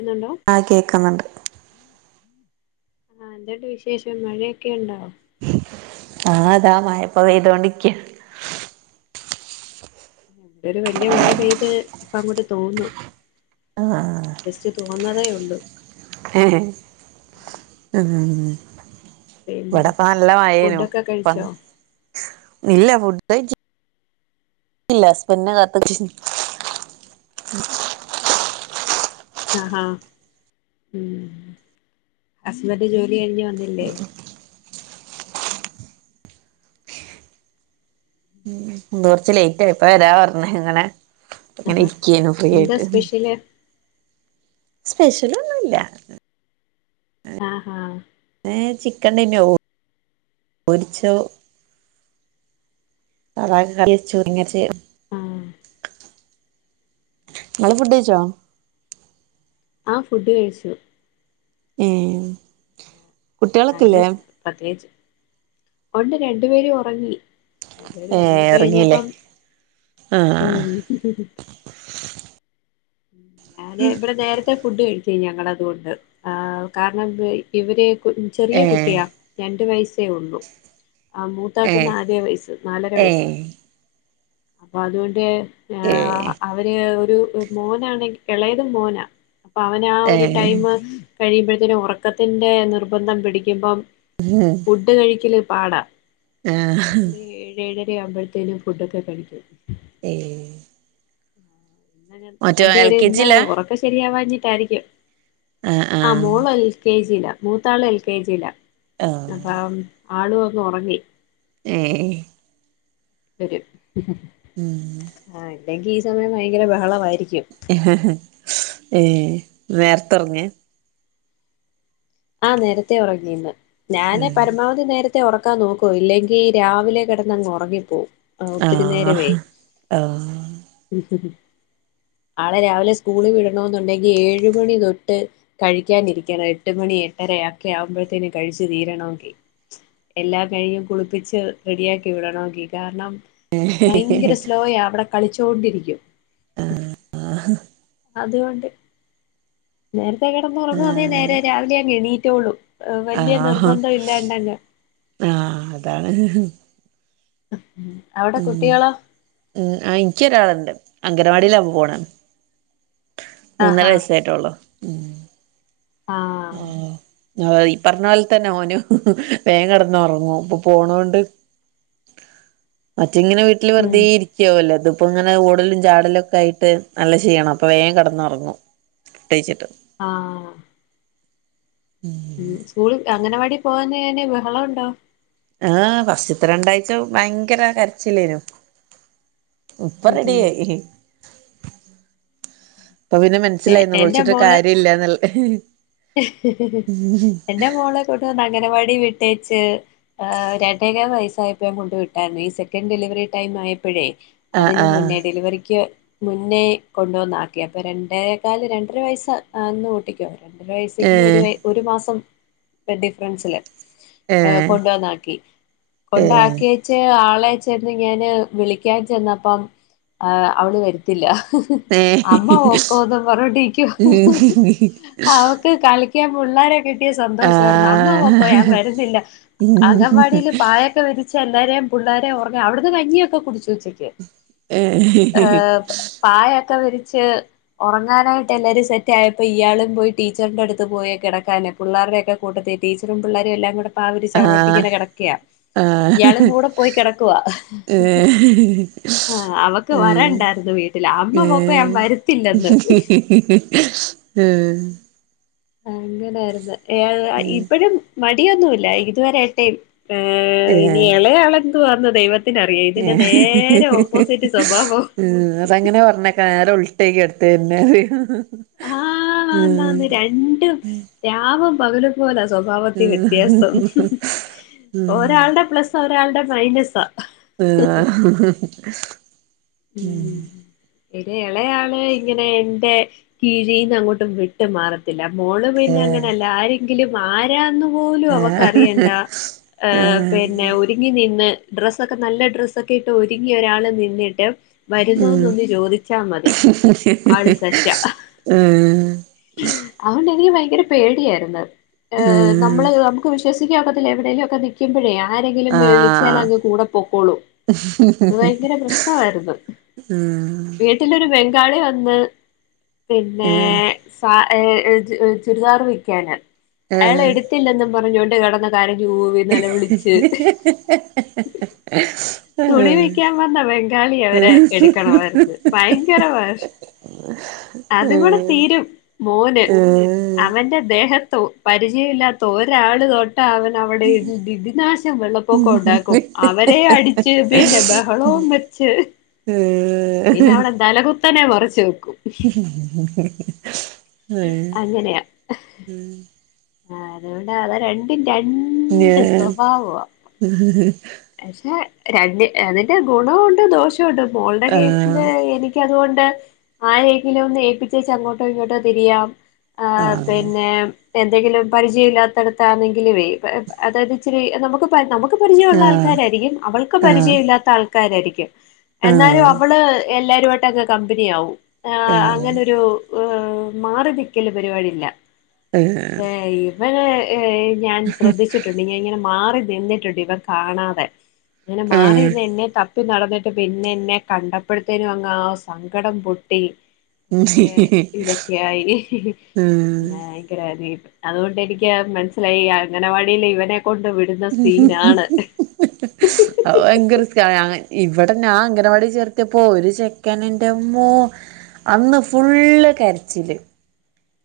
എന്നാണ്ടോ ആഹ് കേക്ക്ന്ന്ണ്ട് [inaudible] ആഹ് എന്തുണ്ട് വിശേഷം മഴയെക്കെയുണ്ടോ ആഹ് താ മഴ ഇപ്പൊ പെെതോണ്ടിക്ക്യാ ഇവിടെ വെല്ല്യ മഴപെെത് ഇപ്പഅങ്ങോട്ട് തോർന്നു ജെസ്റ്റ് തോ വന്നതേയൊള്ളു ഹെ ഹെ ആഹ് പിന്നെ ഇവടെപ്പാെ നല്ലമയേനു ഫുഡൊക്കെ ഇപ്പം കഴിച്ചോ നില്ല ഫുഡൈച്ച് ഇല്ല ഹസ്ബെൻഡ്നെ കാത്ത്നിക്കേര്ന്നു നഹാ ഉം ഹസ്ബെൻഡ് ജോലി കെഴിഞ് വന്നില്ലേ ഇന്ന് കൊർച്ച് ലൈറ്റായി ഇപ്പവെരാ പർണ്ക്ണ് ഇങ്ങനെ ആഹാ ഇരിക്കേന്നു എന്താ ഫ്രീയായിട്ട് ഇഹ് സ്പെഷ്യല് സ്പെഷ്യലൊന്നും ഇല്ല ആഹാ ഏഹ് ചിക്കൻ ഇണ്ടൈനു വൊ പൊരിച്ചു അതങ്ങ് കറിവെച്ചു തേങ്ങ അരച്ച് ഉം ആഹ് ഇങ്ങള് ഫുഡ്കഴിച്ചോ ആഹ് ഫുഡ്കഴിച്ചു ഏഹ് അങ്ങനെസ് പ്രത്യേകിച്ച് ഒണ്ട് രണ്ട് പേരും ഒറങ്ങി രണ്ട്പേരും ഏ ഉറങ്ങില്ലേ ഒറങ്ങികൈഞ്ഞപ്പം ആഹ് ഉം ഉം ഞാന് ഇവ്ടെ നേരെത്തെ ഫുഡ് കഴിക്കും ഞങ്ങള് അതുകൊണ്ട് ആഹ് കാരണംഎന്തുവേ ഇവിരേയ് ക് ഉം ഏ ചെറിയ കുട്ടിയാ രണ്ട് വയസ്സേഒള്ളു ആഹ് ഏ മൂത്താക്ക് നാല്യേ വയസ്സ് നാലെര ഏ വയസ്സ് അപ്പതുകൊണ്ടേ ആ ഏ അവര് ഒരു മോനാണെങ്കി എളയത് മോനാ അപ്പൊ അവന് ആ ഏ ഒര് ടൈമ് കഴിയുമ്പഴ്ത്തിനും ഒറക്കത്തിന്റെ നിർബന്ധം പിടിക്ക്മ്പം [unintelligible] ഫുഡ് കഴിക്കല് പാടാ ആഹ് അതോണ്ടൊര് ഏഴ് ഏഴെരെയാവ്മ്പഴ്ത്തിനും ഫുഡൊക്കെ കഴിക്കും ഏഹ് ഇന്നങ്ങട്ട് മറ്റോ തടി എൽ ഒര് കെ ഇന്നാ ജിലാ ഒറക്കം ശെരിവാഞ്ഞിട്ടായിരിക്കും ആഹ് മോള് എൽ കെ ജി യിലാ മൂത്താള് എൽ കെ ജി യിലാ ആഹ് അപ്പം ആള് വന്ന് ഒറങ്ങി ഏഹ് ഏഹ് ഒരു ഹ് ഹ് ഹ് ഉം ഹാ ഇല്ലെങ്കി ഈസമയം ഭയങ്കെര ബഹളവായിരിക്കും എഹ്ഹ്ഹ് ഏഹ് നേര്ത്തെ ഒറങ്ങേ ആഹ് നേരെത്തെ ഒറങ്ങി ഇന്ന് ഞാന് പരമാവധി നേര ത്തെ ഒറക്കാൻ നോക്കും ഇല്ലെങ്കി രാവിലെ കെടന്നങ്ങ് ഒറങ്ങിപ്പോവും ആഹ് ഒത്തിരി നേരവേ ആഹ് ആഹ് ഉംഹ്ഹ് ആളെ രാവിലെ സ്കൂള് വിടണോം എന്നുണ്ടെങ്കി ഏഴ് മണിതൊട്ട് കഴിക്കാനിരിക്കണം എട്ട്മണി എട്ടെരെയാക്കെ ആവുമ്പഴ്ത്തേന് കഴിച്ച് തീരണോങ്കി എല്ലാം കഴിഞ്ഞ് കുളിപ്പിച്ച് റെഡിയാക്കി വിടണോങ്കി കാരണം ഭയങ്കര സ്ലോയ അവ്ടെ കളിച്ചോണ്ടിരിക്യും ആഹ് അത്കൊണ്ട് നേര്ത്തെ കട്ന്നുറൊങ്ങോ അതേ നേരെ രാവിലെ യങ്ങ്എണീറ്റോളും വല്ല്യാ ആഹ് നിർബന്തൊഇല്ലാണ്ടങ്ങ് ആഹ് അതാണ് അവടെ കുട്ടികെളോ ഉം ആ ഇൻക്യോരാള്ണ്ട് അംഗനവാടിയിലാ പോണേ മൂന്നെര ആഹാ വയസ്സായ്ട്ടാെള്ളൂ ഉം ആഹ് അതാ ഈ പർഞ്ഞ പോലെ തന്നെ ഓനും വേം കടന്ന് ഒറങ്ങും ഇപ്പൊ പോണോണ്ട് മറ്റേങ്ങനെ വീട്ട്ല് ഉം വെർതെഇരി ആവല്ലെ ഇത് ഇപ്പം ഇങ്ങനെ ഓടലും ചാടലും ഒക്കെ ആയിട്ട് നല്ല ക്ഷീണം അപ്പ വേകം കിടന്നുറങ്ങും ഫുഡ്ഡ്‌ കഴിച്ചിട്ട് ആഹ്. ഉം സ്കൂൾ അങ്ങനവാടി പോകാഞ്ഞാൽ കഴ്ഞ ബഹളം ഉണ്ടൊ ആഹ് ഫസ്റ്റ്ത്തെ രണ്ടാഴ്ച്ച ഭയങ്കര കരച്ചിലായിരുന്നു ഇപ്പ ഉം റെഡി ഉം ആയി പ്പൊ പിന്നെ പക്ഷെ മനസ്സിലായി എന്റെ ന്നെലോള്ചിട്ട് മോള് കാര്യംല്ലാന്ന്ള്ളെ എന്റെ മോളെ കൂട്ട് അംഗനവാടി വിട്ടേച്ച് ഹ് രണ്ടേകാ വയസ്സായപ്പോ ഞാൻ കൊണ്ട് വിട്ടായിരുന്നു ഈ സെക്കൻ ഡെലിവറി ടൈം ആയപ്പഴേ. ആഹ് അതിന് ആഹ് മുന്നേ ഡെലിവറിക്ക് മുന്നേ കൊണ്ടുവന്നാക്കി അപ്പ രണ്ടേ കാല് രണ്ടര വയസ്സ് അ ആവ്ന്ന ഓട്ടിക്ക്യൊ അവെരെ ബെയ്സിക്കലി ഒരു ഏഹ് ഒരു മാസം ഡിഫറൻസില് ഏ ഏഹ് കൊണ്ടുവന്നാക്കി കൊണ്ടാക്കി ച്ച് ആളെ ചെന്ന് ഞാന് വിളിക്കാൻ ചെന്നപ്പം ആഹ് അവള് വരത്തില്ല അമ്മ ഏഹ് പൊക്കോന്നും പറഞ്ഞോണ്ടിരിക്ക്വ ഏഹ് അവക്ക് കളിയ്ക്കാൻ പുള്ളാരെ കിട്ട് കിട്ടിയ സന്തോഷായിരുന്നു. അമ്മ പൊക്കോ ഞാൻ ആഹ് വരുന്നില്ല അങ്കൻവാടീല് പായൊക്കെ വിരി ചെന്നാരേം പുള്ളാരേം ഒർങ്ങ അവിട്ന്ന് കഞ്ഞിയൊക്കെ കുട്ച്ചു ഉച്ചയ്ക്ക് ഏ ഏഹ് പായൊക്കെ വിരിച്ച് ഉറങ്ങാനായിട്ട് എല്ലാരും സെറ്റ് ആയപ്പോ ഇയാളും പോയി ടീച്ചറിന്റെ അടുത്ത് പോയി കിടക്കാന് പുള്ളാരുടെ ഒക്കെ കൂട്ടത്തി, ടീച്ചറും പിള്ളേരും എല്ലാം കൂടെ പായ് വിരിച്ച് അവ്ടെ ഒട്ടിക്കുന്ന ആഹ് കെടക്കയ ഇയാളും ആഹ് കൂടെ പോയി കിടക്കുവാ ഏഹ് ആഹ് അ ഏഹ് വരണ്ടായിരുന്നു വീട്ടിൽ അമ്മ പൊക്കോ ഞാൻ വരത്തില്ലന്ന് ഉം അങ്ങനാര്ന്ന് ഏ ഏഹ് ഇപ്പഴും മടിയൊന്നുല്ല ഇതുവരായ്ട്ടെയ് ഏഹ് ഇനി എളയാള് എന്ത്‌ പറഞ്ഞു ദൈവ ത്തിനറിയാം ഇതിന്റെ ഉം നേരെ ഓപ്പോസിറ്റ് സ്വഭാവൊ അത് അങ്ങനെ പറഞ്ഞേക്ക നേരെ ഉൾട്ടേക്കു അടുത്ത് വരുണെത് ആഹ് ഇന്നാന്ന് രണ്ടും രാവും പകലും പോലാ സ്വഭാവത്തി വ്യത്യാസം ഉം ഒരാളുടെ പ്ലസ് ഒരാളുടെ മൈനസാ. ഹ് ഉം പിന്നെ ഇളയാള് ഇങ്ങനെ എന്റെ കീഴീന്ന് അങ്ങോട്ടു വിട്ട് മാറ തില്ല മോള് പിന്നെ അങ്ങനെല്ലാരീം കിലും ആരാന്ന് പോലും അവക്കറിയണ്ടാ ഏഹ് ഹ് പിന്നെ ഒരുങ്ങി നിന്ന് ഡ്രസ്സൊക്കെ നല്ല ഡ്രസ്സൊക്കെ ഇട്ട് ഒരുങ്ങി ഒരാൾ നിന്നിട്ട് വരുന്നോന്നൊന്ന് ചോദിച്ചാമതി ഏഹ് ആള് സെറ്റാ. ആഹ് അത് കൊണ്ട് എനിക്ക് ഭയങ്കര പേടിയായിരുന്നു ഏഹ് ഉം നമ്മള് വിശ്യസിക്കാക്കൊത്തില്ല എവടേലുക്കെ നി ക്ക്മ്പഴേ ആരെങ്കിലും ആഹ് ആഹ് വിളിച്ചാലങ്ങ് കൂടെ പൊക്കോളും ഭയങ്കര പ്രശ്നമായിരുന്നു. ഉം വീട്ടിലൊരു ബംഗാളി വന്ന് പിന്നേ ആഹ് സാ ചുരിദാർ വിക്യാന ആഹ് അയാളെ ട്ത്തില്ലന്നും പറഞ്ഞോണ്ട് കെട്ന്ന് കരഞ്ഞൂവി നെലവിളിച്ച് ആഹ് തുണി വിക്യാൻ വന്ന വംഗാളിയവരെ എട്ക്കണമായ്ര്ന്ന് ഭയങ്കര വാശ് അത്ങ്കൂടെ തീരും മോന് ആഹ് അവന്റെ ദേഹത്തോ പരിചയൊല്ലാത്ത ഒരാള് തൊ ട്ടാ അവനവടെ ഇത് ദി ദിനാശം വെള്ളപ്പൊക്കൊണ്ടാക്കും അവരെ അടി പിന്നെ ബഹളും വെച്ച് ആഹ് പിന്നെ അവടെ തലകുത്തനെ മറച്ച് വെക്കും ഉം ആഹ് അതോണ്ടാ അതാരണ്ടിൻ്റെ രണ്ട് ഞാൻ സ്വഭാവാ പക്ഷെ രണ്ടിൻ അതിന്റെ ഗുണോണ്ട് ദോഷോണ്ട് മോൾടെ കേസ് ആഹ് ല് എനിക് ക്യ അതോണ്ട് മാഴേങ്കിലൊന്ന് ഏൽപ്പിച്ചച്ച് അങ്ങോട്ടോ ഇങ്ങോട്ടോ തിരിയാം ആഹ് പിന്നെം എന്തെങ്കിലും പരിജ്യയ ഇല്ലാത്ത ട്ത്താണെങ്കിലോ പ് അതായത് ഇച്ചിരി നമുക്കും പൽ നമക്ക് പരിചയോള്ള ആഹ് ആൾക്കാരാരിക്യും അവൾക്ക് ആഹ് പരിചയൊല്ലാത്ത ആൾക്കാരാരിക്യും ആൾക്കാരായിരിക്കും. ആഹ് എന്നാലു അവള് എല്ലാരുവായിട്ടങ്ങ് കമ്പനിയാവും ആഹ് അങ്ങനൊരു ആഹ് മാറി നിക്കല് പരിപാടില്ല ആഹ് പഷെ ഇവനെ ഞാൻ ശ്രദ്ധിച്ചിട്ട് ലിങ്ങങ്ങനെ മാറി നിന്നിട്ടുണ്ട് ഇവ കാണാതെ ഇങ്ങനെ മാറി ആഹ് നിന്നിട്ടു ത്ത് നടന്നേട്ട് പിന്നെന്നെ കണ്ടപ്പഴ് ത്തേനു അങ്ങാസ് സങ്കടം പൊട്ടി ഭയങ്കര ഇതൊക്കെയായി ഭയങ്കര അടികിട്ടും അത് കൊണ്ട് എനിക്യാമൻസ്സിലായി ക്യഅങ്കനവാടിലി വനെ കൊണ്ട് വ് അത് ഭയങ്കര [unintelligible] ഇവടെ നാഅങ്കനവാടി ചേർത്തിയപ്പോ ഒരു ചെക്കന് ൻ്റമ്മോ അന്ന് ഫുള്ള് കരച്ചില്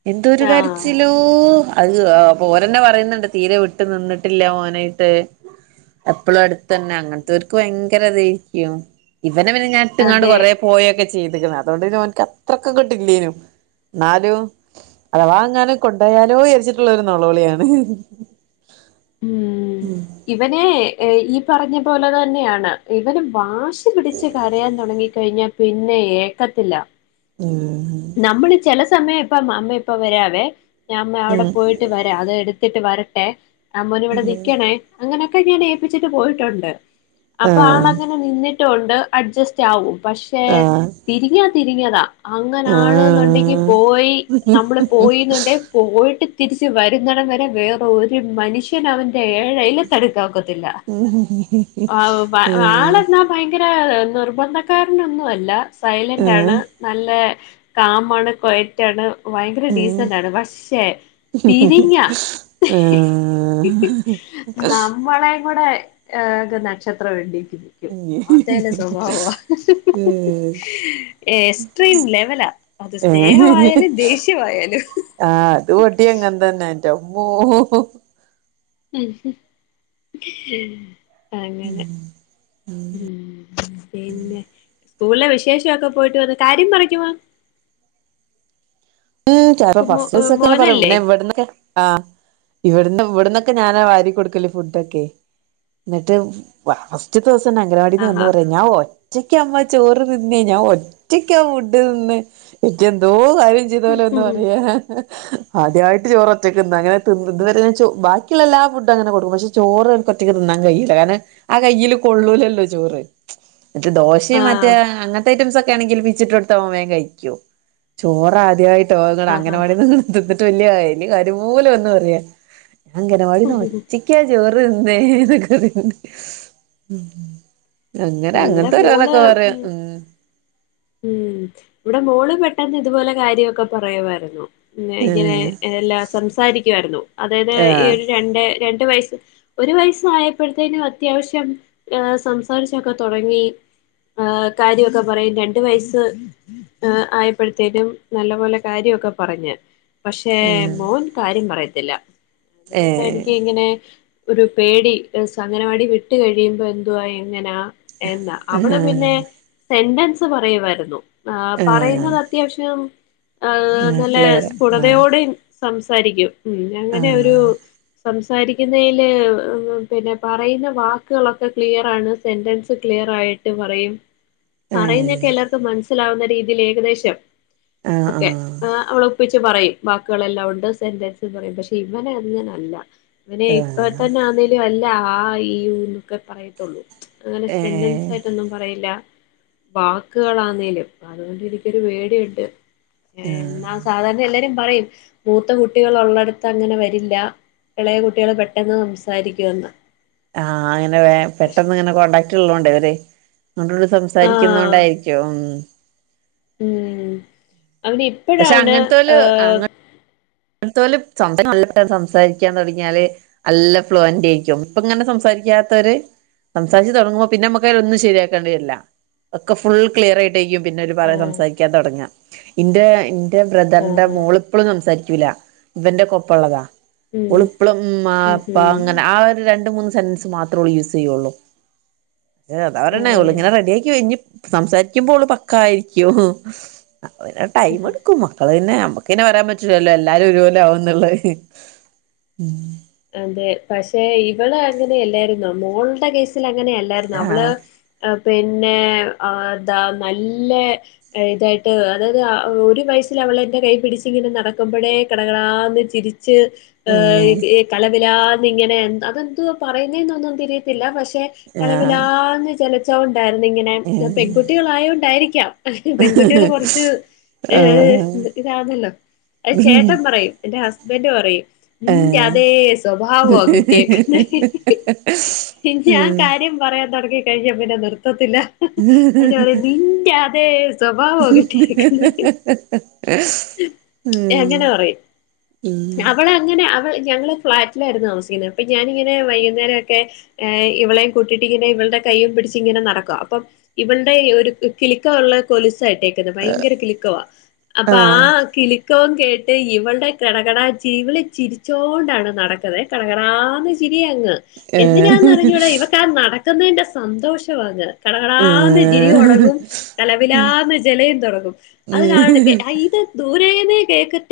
എന്തൊരു ആഹ് കരച്ചിലോ ഓ അത് പ്പോരന്നെപറിയ്ന്ന്ണ്ട് തീരെ വിട്ട് നിന്നിട്ടില്ല ഓനായിട്ട് എപ്പളുഅട്ത്തന്നെ അങ്ങൻത്തോര്ക്ക് വയങ്കരെ തേര്ക്യും ഇവന പിന്നെ ഞാൻ ഇട്ട്ങ്ങാണ്ട് അതെ കൊറേ പോയൊക്കെ ചീത്ക്ക്ണ് അതോണ്ട് കമൻ ക ത്രക്കങ്ങട്ടില്ലേനും ന്നാലും അഥവാ ങ്ങാനും കൊണ്ടയാലോ എര് ച്ച്ട്ട്ള്ളൊരു നൊളോളിയാണ് ഉം ഇവനെ ഈപറഞ്ഞ പോലെ തന്നെയാണ് ഇവന് വാ ച്ചു പിടിച്ച് കരയാൻ തൊടങ്ങി കഴിഞ്ഞാ പിന്നെ ഏക്കത്തില്ല ഉം നമ്മള് ചെല സമയപ്പം അമ്മ ഇപ്പം വരാവെ ഞംഅവിടെ ഉം പോയി ട്ട് വരാ അത് എടുത്തിട്ട് വരട്ടെ അം മോന് ഇവടെ ഉം നിക്യണേ അങ്ങനെക്കെ ഞാന് ഏപിച്ചിട്ട് പോയ് റ്റൊണ്ട് ആഹ് അപ്പാളങ്ങൻ നെ നിന്നിട്ടുണ്ട് അഡ്ജസ്റ്റാവും പക്ഷെ ആഹ് തിരിഞ്ഞാ തിരിങ്ങ്യതാ ങ്ങനാണ്ന്ന്ണ്ടങ്കി ആഹ് പോയി നമ്മള് പോയിന്നുണ്ടെ പോയിട്ട് തിരിച്ച് വരുന്നടംവരെ വേറെ ഒരു മനുഷ്യനഅവൻ്റെ ഏഴയ്ല തടുക്കാ ഒക്കത്തില്ല ഉം അത്പ ആളെന്നാ പയങ്കരാ നിർബന്ധക്കാരനൊന്നു അല്ല സൈലൻ്റാണ് ആഹ് നല്ലെ കാമാണ് കൊയ റ്റാണ് ഭയങ്കര ഉം ഡീസൻ്റാണ്. പക്ഷെ തിരിഞ്ഞാ ആഹ് നമ്മളേം കൂടെ ഏഹ് നക്ഷത്രമെണ്ണിക്കും. ക്കും. അതേല്ല സ്വഭാവവാ ഏഹ് എസ്ട്രീം ല വലാ അത് സ്നേഹമായാലും, ദേഷ്യമായാലും. ആഹ് അത് വടിം അങ്ങൻ തന്നെ എൻ്റമ്മോ. അങ്ങനെ ഉം. പിന്നെ സ്കൂളിലെ വിശേഷൊക്കെ പോയിട്ട് വന്ന് കാര്യം പറിക്കുവാ ഉം ചാറോ കുമോ ഏഹ് ഫസ്റ്റീസൊക്കെങ്ങനെ പറയും. മോനല്ലേ പിന്നെ ഇവട്ന്നൊക്കെ ആഹ്. ഇവട്ന്ന് ഇവട്ന്നൊക്കെ ഞാനാ വാരി കൊടുക്കല് ഫുഡൊക്കെ. ഇന്നട്ട് വ്വ. ഫസ്റ്റ്ത്തെ ദിവസന്നെ അംഗവാടിന്ന് വന്ന് ആഹാ പറയാ ഞാ ഒ റ്റക്ക്യാ മ്മാ ചോറ് തിന്നേ ഞാൻ ഒറ്റക്കാ ഫുഡ് തിന്ന് ഇക്ക്യ് എന്തോ കാര്യം ചെയ്ത പോലെ വന്ന് പറയാ. ആദ്യായിട്ട് ചോറ് ഒറ്റക്ക് ന്നാ. അങ്ങനെ തിന്ന് ഇത് വരെ ചോ ബാ ക്കിള്ളെല്ലാ ഫുഡും അങ്ങനെ കൊടുക്കും പക്ഷെ ചോറ് ഓൽക്കൊറ്റക്ക് തിന്നാൻ കയ്യില്ല. കാരണം ആ കയ്യില് കൊള്ളൂലല്ലോ ചോറ്. മറ്റെ ദോശിം മറ്റേ ആഹ് അങ്ങനത്തെ ഐറ്റംസ് ഒക്കെ ആണെങ്കിൽ പിച്ചിട്ടൊട് ത്താവുമ്പം വേം കഴിക്കും. ചോറ് ആദ്യായിട്ടാ വെ ങ്ങള് ആഹാ അംഗനവാടിന്ന് [unintelligible] തിന്നിട്ട് വല്യ വല്യ കാര്യംപോലെ വന്ന് പറയാ ഞാൻ അംഗനവാടിന്ന് ഒറ്റയ് ക്ക്യാ ചോറ് തിന്നേ ന്നൊക്കറിണ്ട്. അങ്ങനെ ഇവിടെ അങ്ങൻത്തെ മോള് ഓരോന്നൊക്കെ പർയും ഉം. ഉം ഇവടെ മോള് പെട്ടെന്ന് ഇതുപോലെ കാര്യവൊക്കെ പറയുമായിരുന്നു. ഉംന്നെ ഇങ്ങനെ ഉം എല്ലാം സംസാരിക്കുവായായിരുന്നു. അതായത് ആഹ് ഈയൊര് രണ്ട് രണ്ട് വയസ്സ് ഒരു വയസ്സ് ആയപ്പഴ്ത്തേനും അത്യാവശ്യം സംസാരിച് ച്ചൊക്കെ തുടങ്ങി ഏഹ് കാര്യവൊക്കെ പറയും. രണ്ട് വയസ്സ് ഏഹ് ആയപ്പെഴ്ത്തേനും നല്ല പോലെ കാര്യ ഒക്കെ പറഞ്. പക്ഷെ ആഹ് മോൻ കാര്യം പറയത്തില്ല. അതുകൊണ്ടാ ഏഹ് എനിക്ക് ഇങ്ങനെ ഒരു പേടി എ സ് അങ്ങനവാടി വിട്ട് കഴിയുമ്പോ എന്തുവാ എങ്ങനാ എന്ന. അവള് പിന്നെ ആഹ് സെന്റൻസ് പറയുവാര്ന്നു. ആഹ് പറയുന്നത് അത്യാവശ്യം ഏഹ് ആഹ് നല്ല ക്ലിയർ ആഹ് സ്ഫുടതയോടെയും സംസാരിക്കും. ഉം അങ്ങനെയൊരു ആഹ് സംസാരിക്കുന്നയ്ല് പിന്നെ പറയുന്ന വാക്കുകളൊക്കെ ക്ലിയറാണ് സെന്റൻസ് സ് ക്ലിയർ ആയിട്ട് പറയും. പറയുന്നെയൊക്കെ ഏഹ് എല്ലാർക്കും മൻസ് സിലാവുന്ന രീതിയിൽ ഏകദേശം ആഹ് ഒക്കെ. ആഹ് ഏഹ് അവള് ഒപ്പിച്ച് പറയും വാക്കുകളെല്ലാം ഉണ്ട് സെന്റൻസ് ന്ന് പറയും പക്ഷെ ഇവനെ അങ്ങനല്ല. അവന് ഇപ്പ ആഹ് തന്നെ ആന്നേലും അല്ല ആ ഈ ഊ ന്നൊക്കെ പറയത്തൊള്ളൂ. അങ്ങനെ സെന്റൻസ് ഏഹ് സായിട്ടൊന്നും പറയില്ല. വാക്കുകളാന്നേലും അതുകൊണ്ട് എനിക്കൊരു പേടിയുണ്ട്. ഏ ആഹ് എന്നാ ആഹ് സാധാരണ എല്ലാരും പറയും മൂത്ത കുട്ടികൾ ഉള്ളടത്ത് അങ്ങനെ വരില്ല. എളയ കുട്ടികൾ പെട്ടെന്ന് സംസാരിക്കുവെന്ന്. ആഹ് അങ്ങനെ വേം പെട്ടെന്ന് ഇങ്ങനെ കോണ്ടടാക്ട് ഉള്ളോണ്ടെ ഇവര് അങ്ങട്ടും ഇങ്ങട്ടും സംസ് ആഹ് സാരിക്കുന്നോണ്ടായിരിക്കും ഉം. ഉം അങ്ങനെ പക്ഷെ ഇപ്പഴാണ് ഏഹ് അങ്ങൻത്തോല് സംസ [unintelligible] നല്ല പോലെ സംസാരിക്കാൻ തുടങ്ങിയാല് നല്ല ഫ്ലുവൻ്റേക്ക്യും. ഇപ്പങ്ങനെ സംസാരിക്കാത്തവര് സംസാരിച്ച് തുടങ്ങുമ്പം പിന്നെ നമക്ക് അയ്ലൊന്നും ശരിയാക്കേണ്ടി വര്ല്ല. ഒക്കെ ഫുൾ ക്ലിയറായി വൈകിയും പിന്നെ ഒരു പറ ആഹ് സംസാരിക്കാൻ തുടങ്ങ ന്റെ ന്റെ ബ്രദറിന്റെ ആഹ് മോളിപ്പളും സംസാരിക്ക കൂല ഇവന്റെ കൊപ്പംള്ളതാ ഉം ഉളിപ്പളും മ് അ ഉം അപ്പ ഉം അങ്ങനെ ആ ഒരു രണ്ട് മൂന്ന് സെന് മാത്രേള്ളൂ യൂസ് ചെയ്യുള്ളൂ ഏഹ് അത അവരെണ്ണേള്ളൂ ഇങ്ങനെ ആഹ് റെഡിയ ആക്കി കഴിഞ് സംസാരിക്കുമ്പോള് പക്കായിരിക്കും അവന ടൈം എടുക്കും അപ്പ അത്ന്നെ നമുക്ക്ന്നെ പറയാൻ പറ്റൂല്ലല്ലോ എല്ലാരും ഒരുപോലെ ആകുന്നുള്ള ഉം അതെ പക്ഷെ ഇവള് അങ്ങനെയല്ലായിരുന്നു മോളുടെ കേസൽ അങ്ങനെയല്ലായിരുന്നു അവള് ആഹ് അഹ് പിന്നെതാ നല്ല ഇതായിട്ട് അതായത് ഒരു വയസ്സിൽ അവളെന്റെ കൈ പിടിച്ച് ഇങ്ങനെ നടക്കുമ്പോടെേ കടകളാന്ന് ചിരി ച്ച് ഉം ഈ കലപിലന്ന് ഇങ്ങനെ അതെന്ത പറയുന്ന എന്നൊന്നും തിരിയത്തില്ല പക്ഷെ ആഹ് കലപിലാന്ന് ചലച്ചോണ്ടായിരുന്നു ഇങ്ങനെ ഉം പെൺകുട്ടികളായൊണ്ടായിരിക്കാം പെൺകുട്ടികള് കുറച്ച് ഏഹ ആഹ് ഇതാണല്ലോ അത് ഉം ചേട്ടൻ പറയും എന്റെ ഹസ്ബൻഡ് പറയും നീന്റെ ഏഹ് അതെ സ്വഭാവോ കിട്ടിയക്കുന്ന ഞാൻ ഉം കാര്യം പറയാൻ തുടങ്ങി കഴിഞ പിന്നെ നിർത്തത്തില്ല അന്റെ പറ നിന്റെതെ സ്വഭാവോ കിട്ടിയക്കുന്നു [inaudible] എങ്ങനെ ഉം പറയും ഉം അവള അങ്ങനെ അവ ഞങ്ങള്ൾ ഫ്ളാറ്റിലായിയിരുന്നു താമസിക്കുന്നത് അപ്പൊ ഞാനിങ്ങനെ വൈകുന്നേരം ഒക്കെ ് ഇവളെയ കൂട്ടിട്ടിങ്ങനെ ഇവളടെ കൈ്യയും പിടിച്ച് ഇങ്ങനെ നടക്കും അപ്പം ഇവടെ ഒരു കിളിക്കമുള്ള കൊലിസായിട്ടേക്കുന്നത് ഭയങ്കര കിളിക്കവാ ബാ ആഹ് കിളിക്കോം കേട്ട് ഇവളുടെ കിടകട ജീവിളി ചിരിച്ചോണ്ടാണ് നടക്കണെ കടകറാന്ന് ചിരി അങ്ങ് എന്തിനാന്ന്റിഞ്ഞൂടാ ഏഹ് ഇവ ാൻ നടക്കുന്നതിന്റെ സന്തോഷമാണ് കട കട ചിരി തു ടങ്ങും തലവിലാന്ന ജലയും തുടങ്ങും അത് കാണെ ഏഹ് ഇത് ദൂരന്നെ കെകത്തി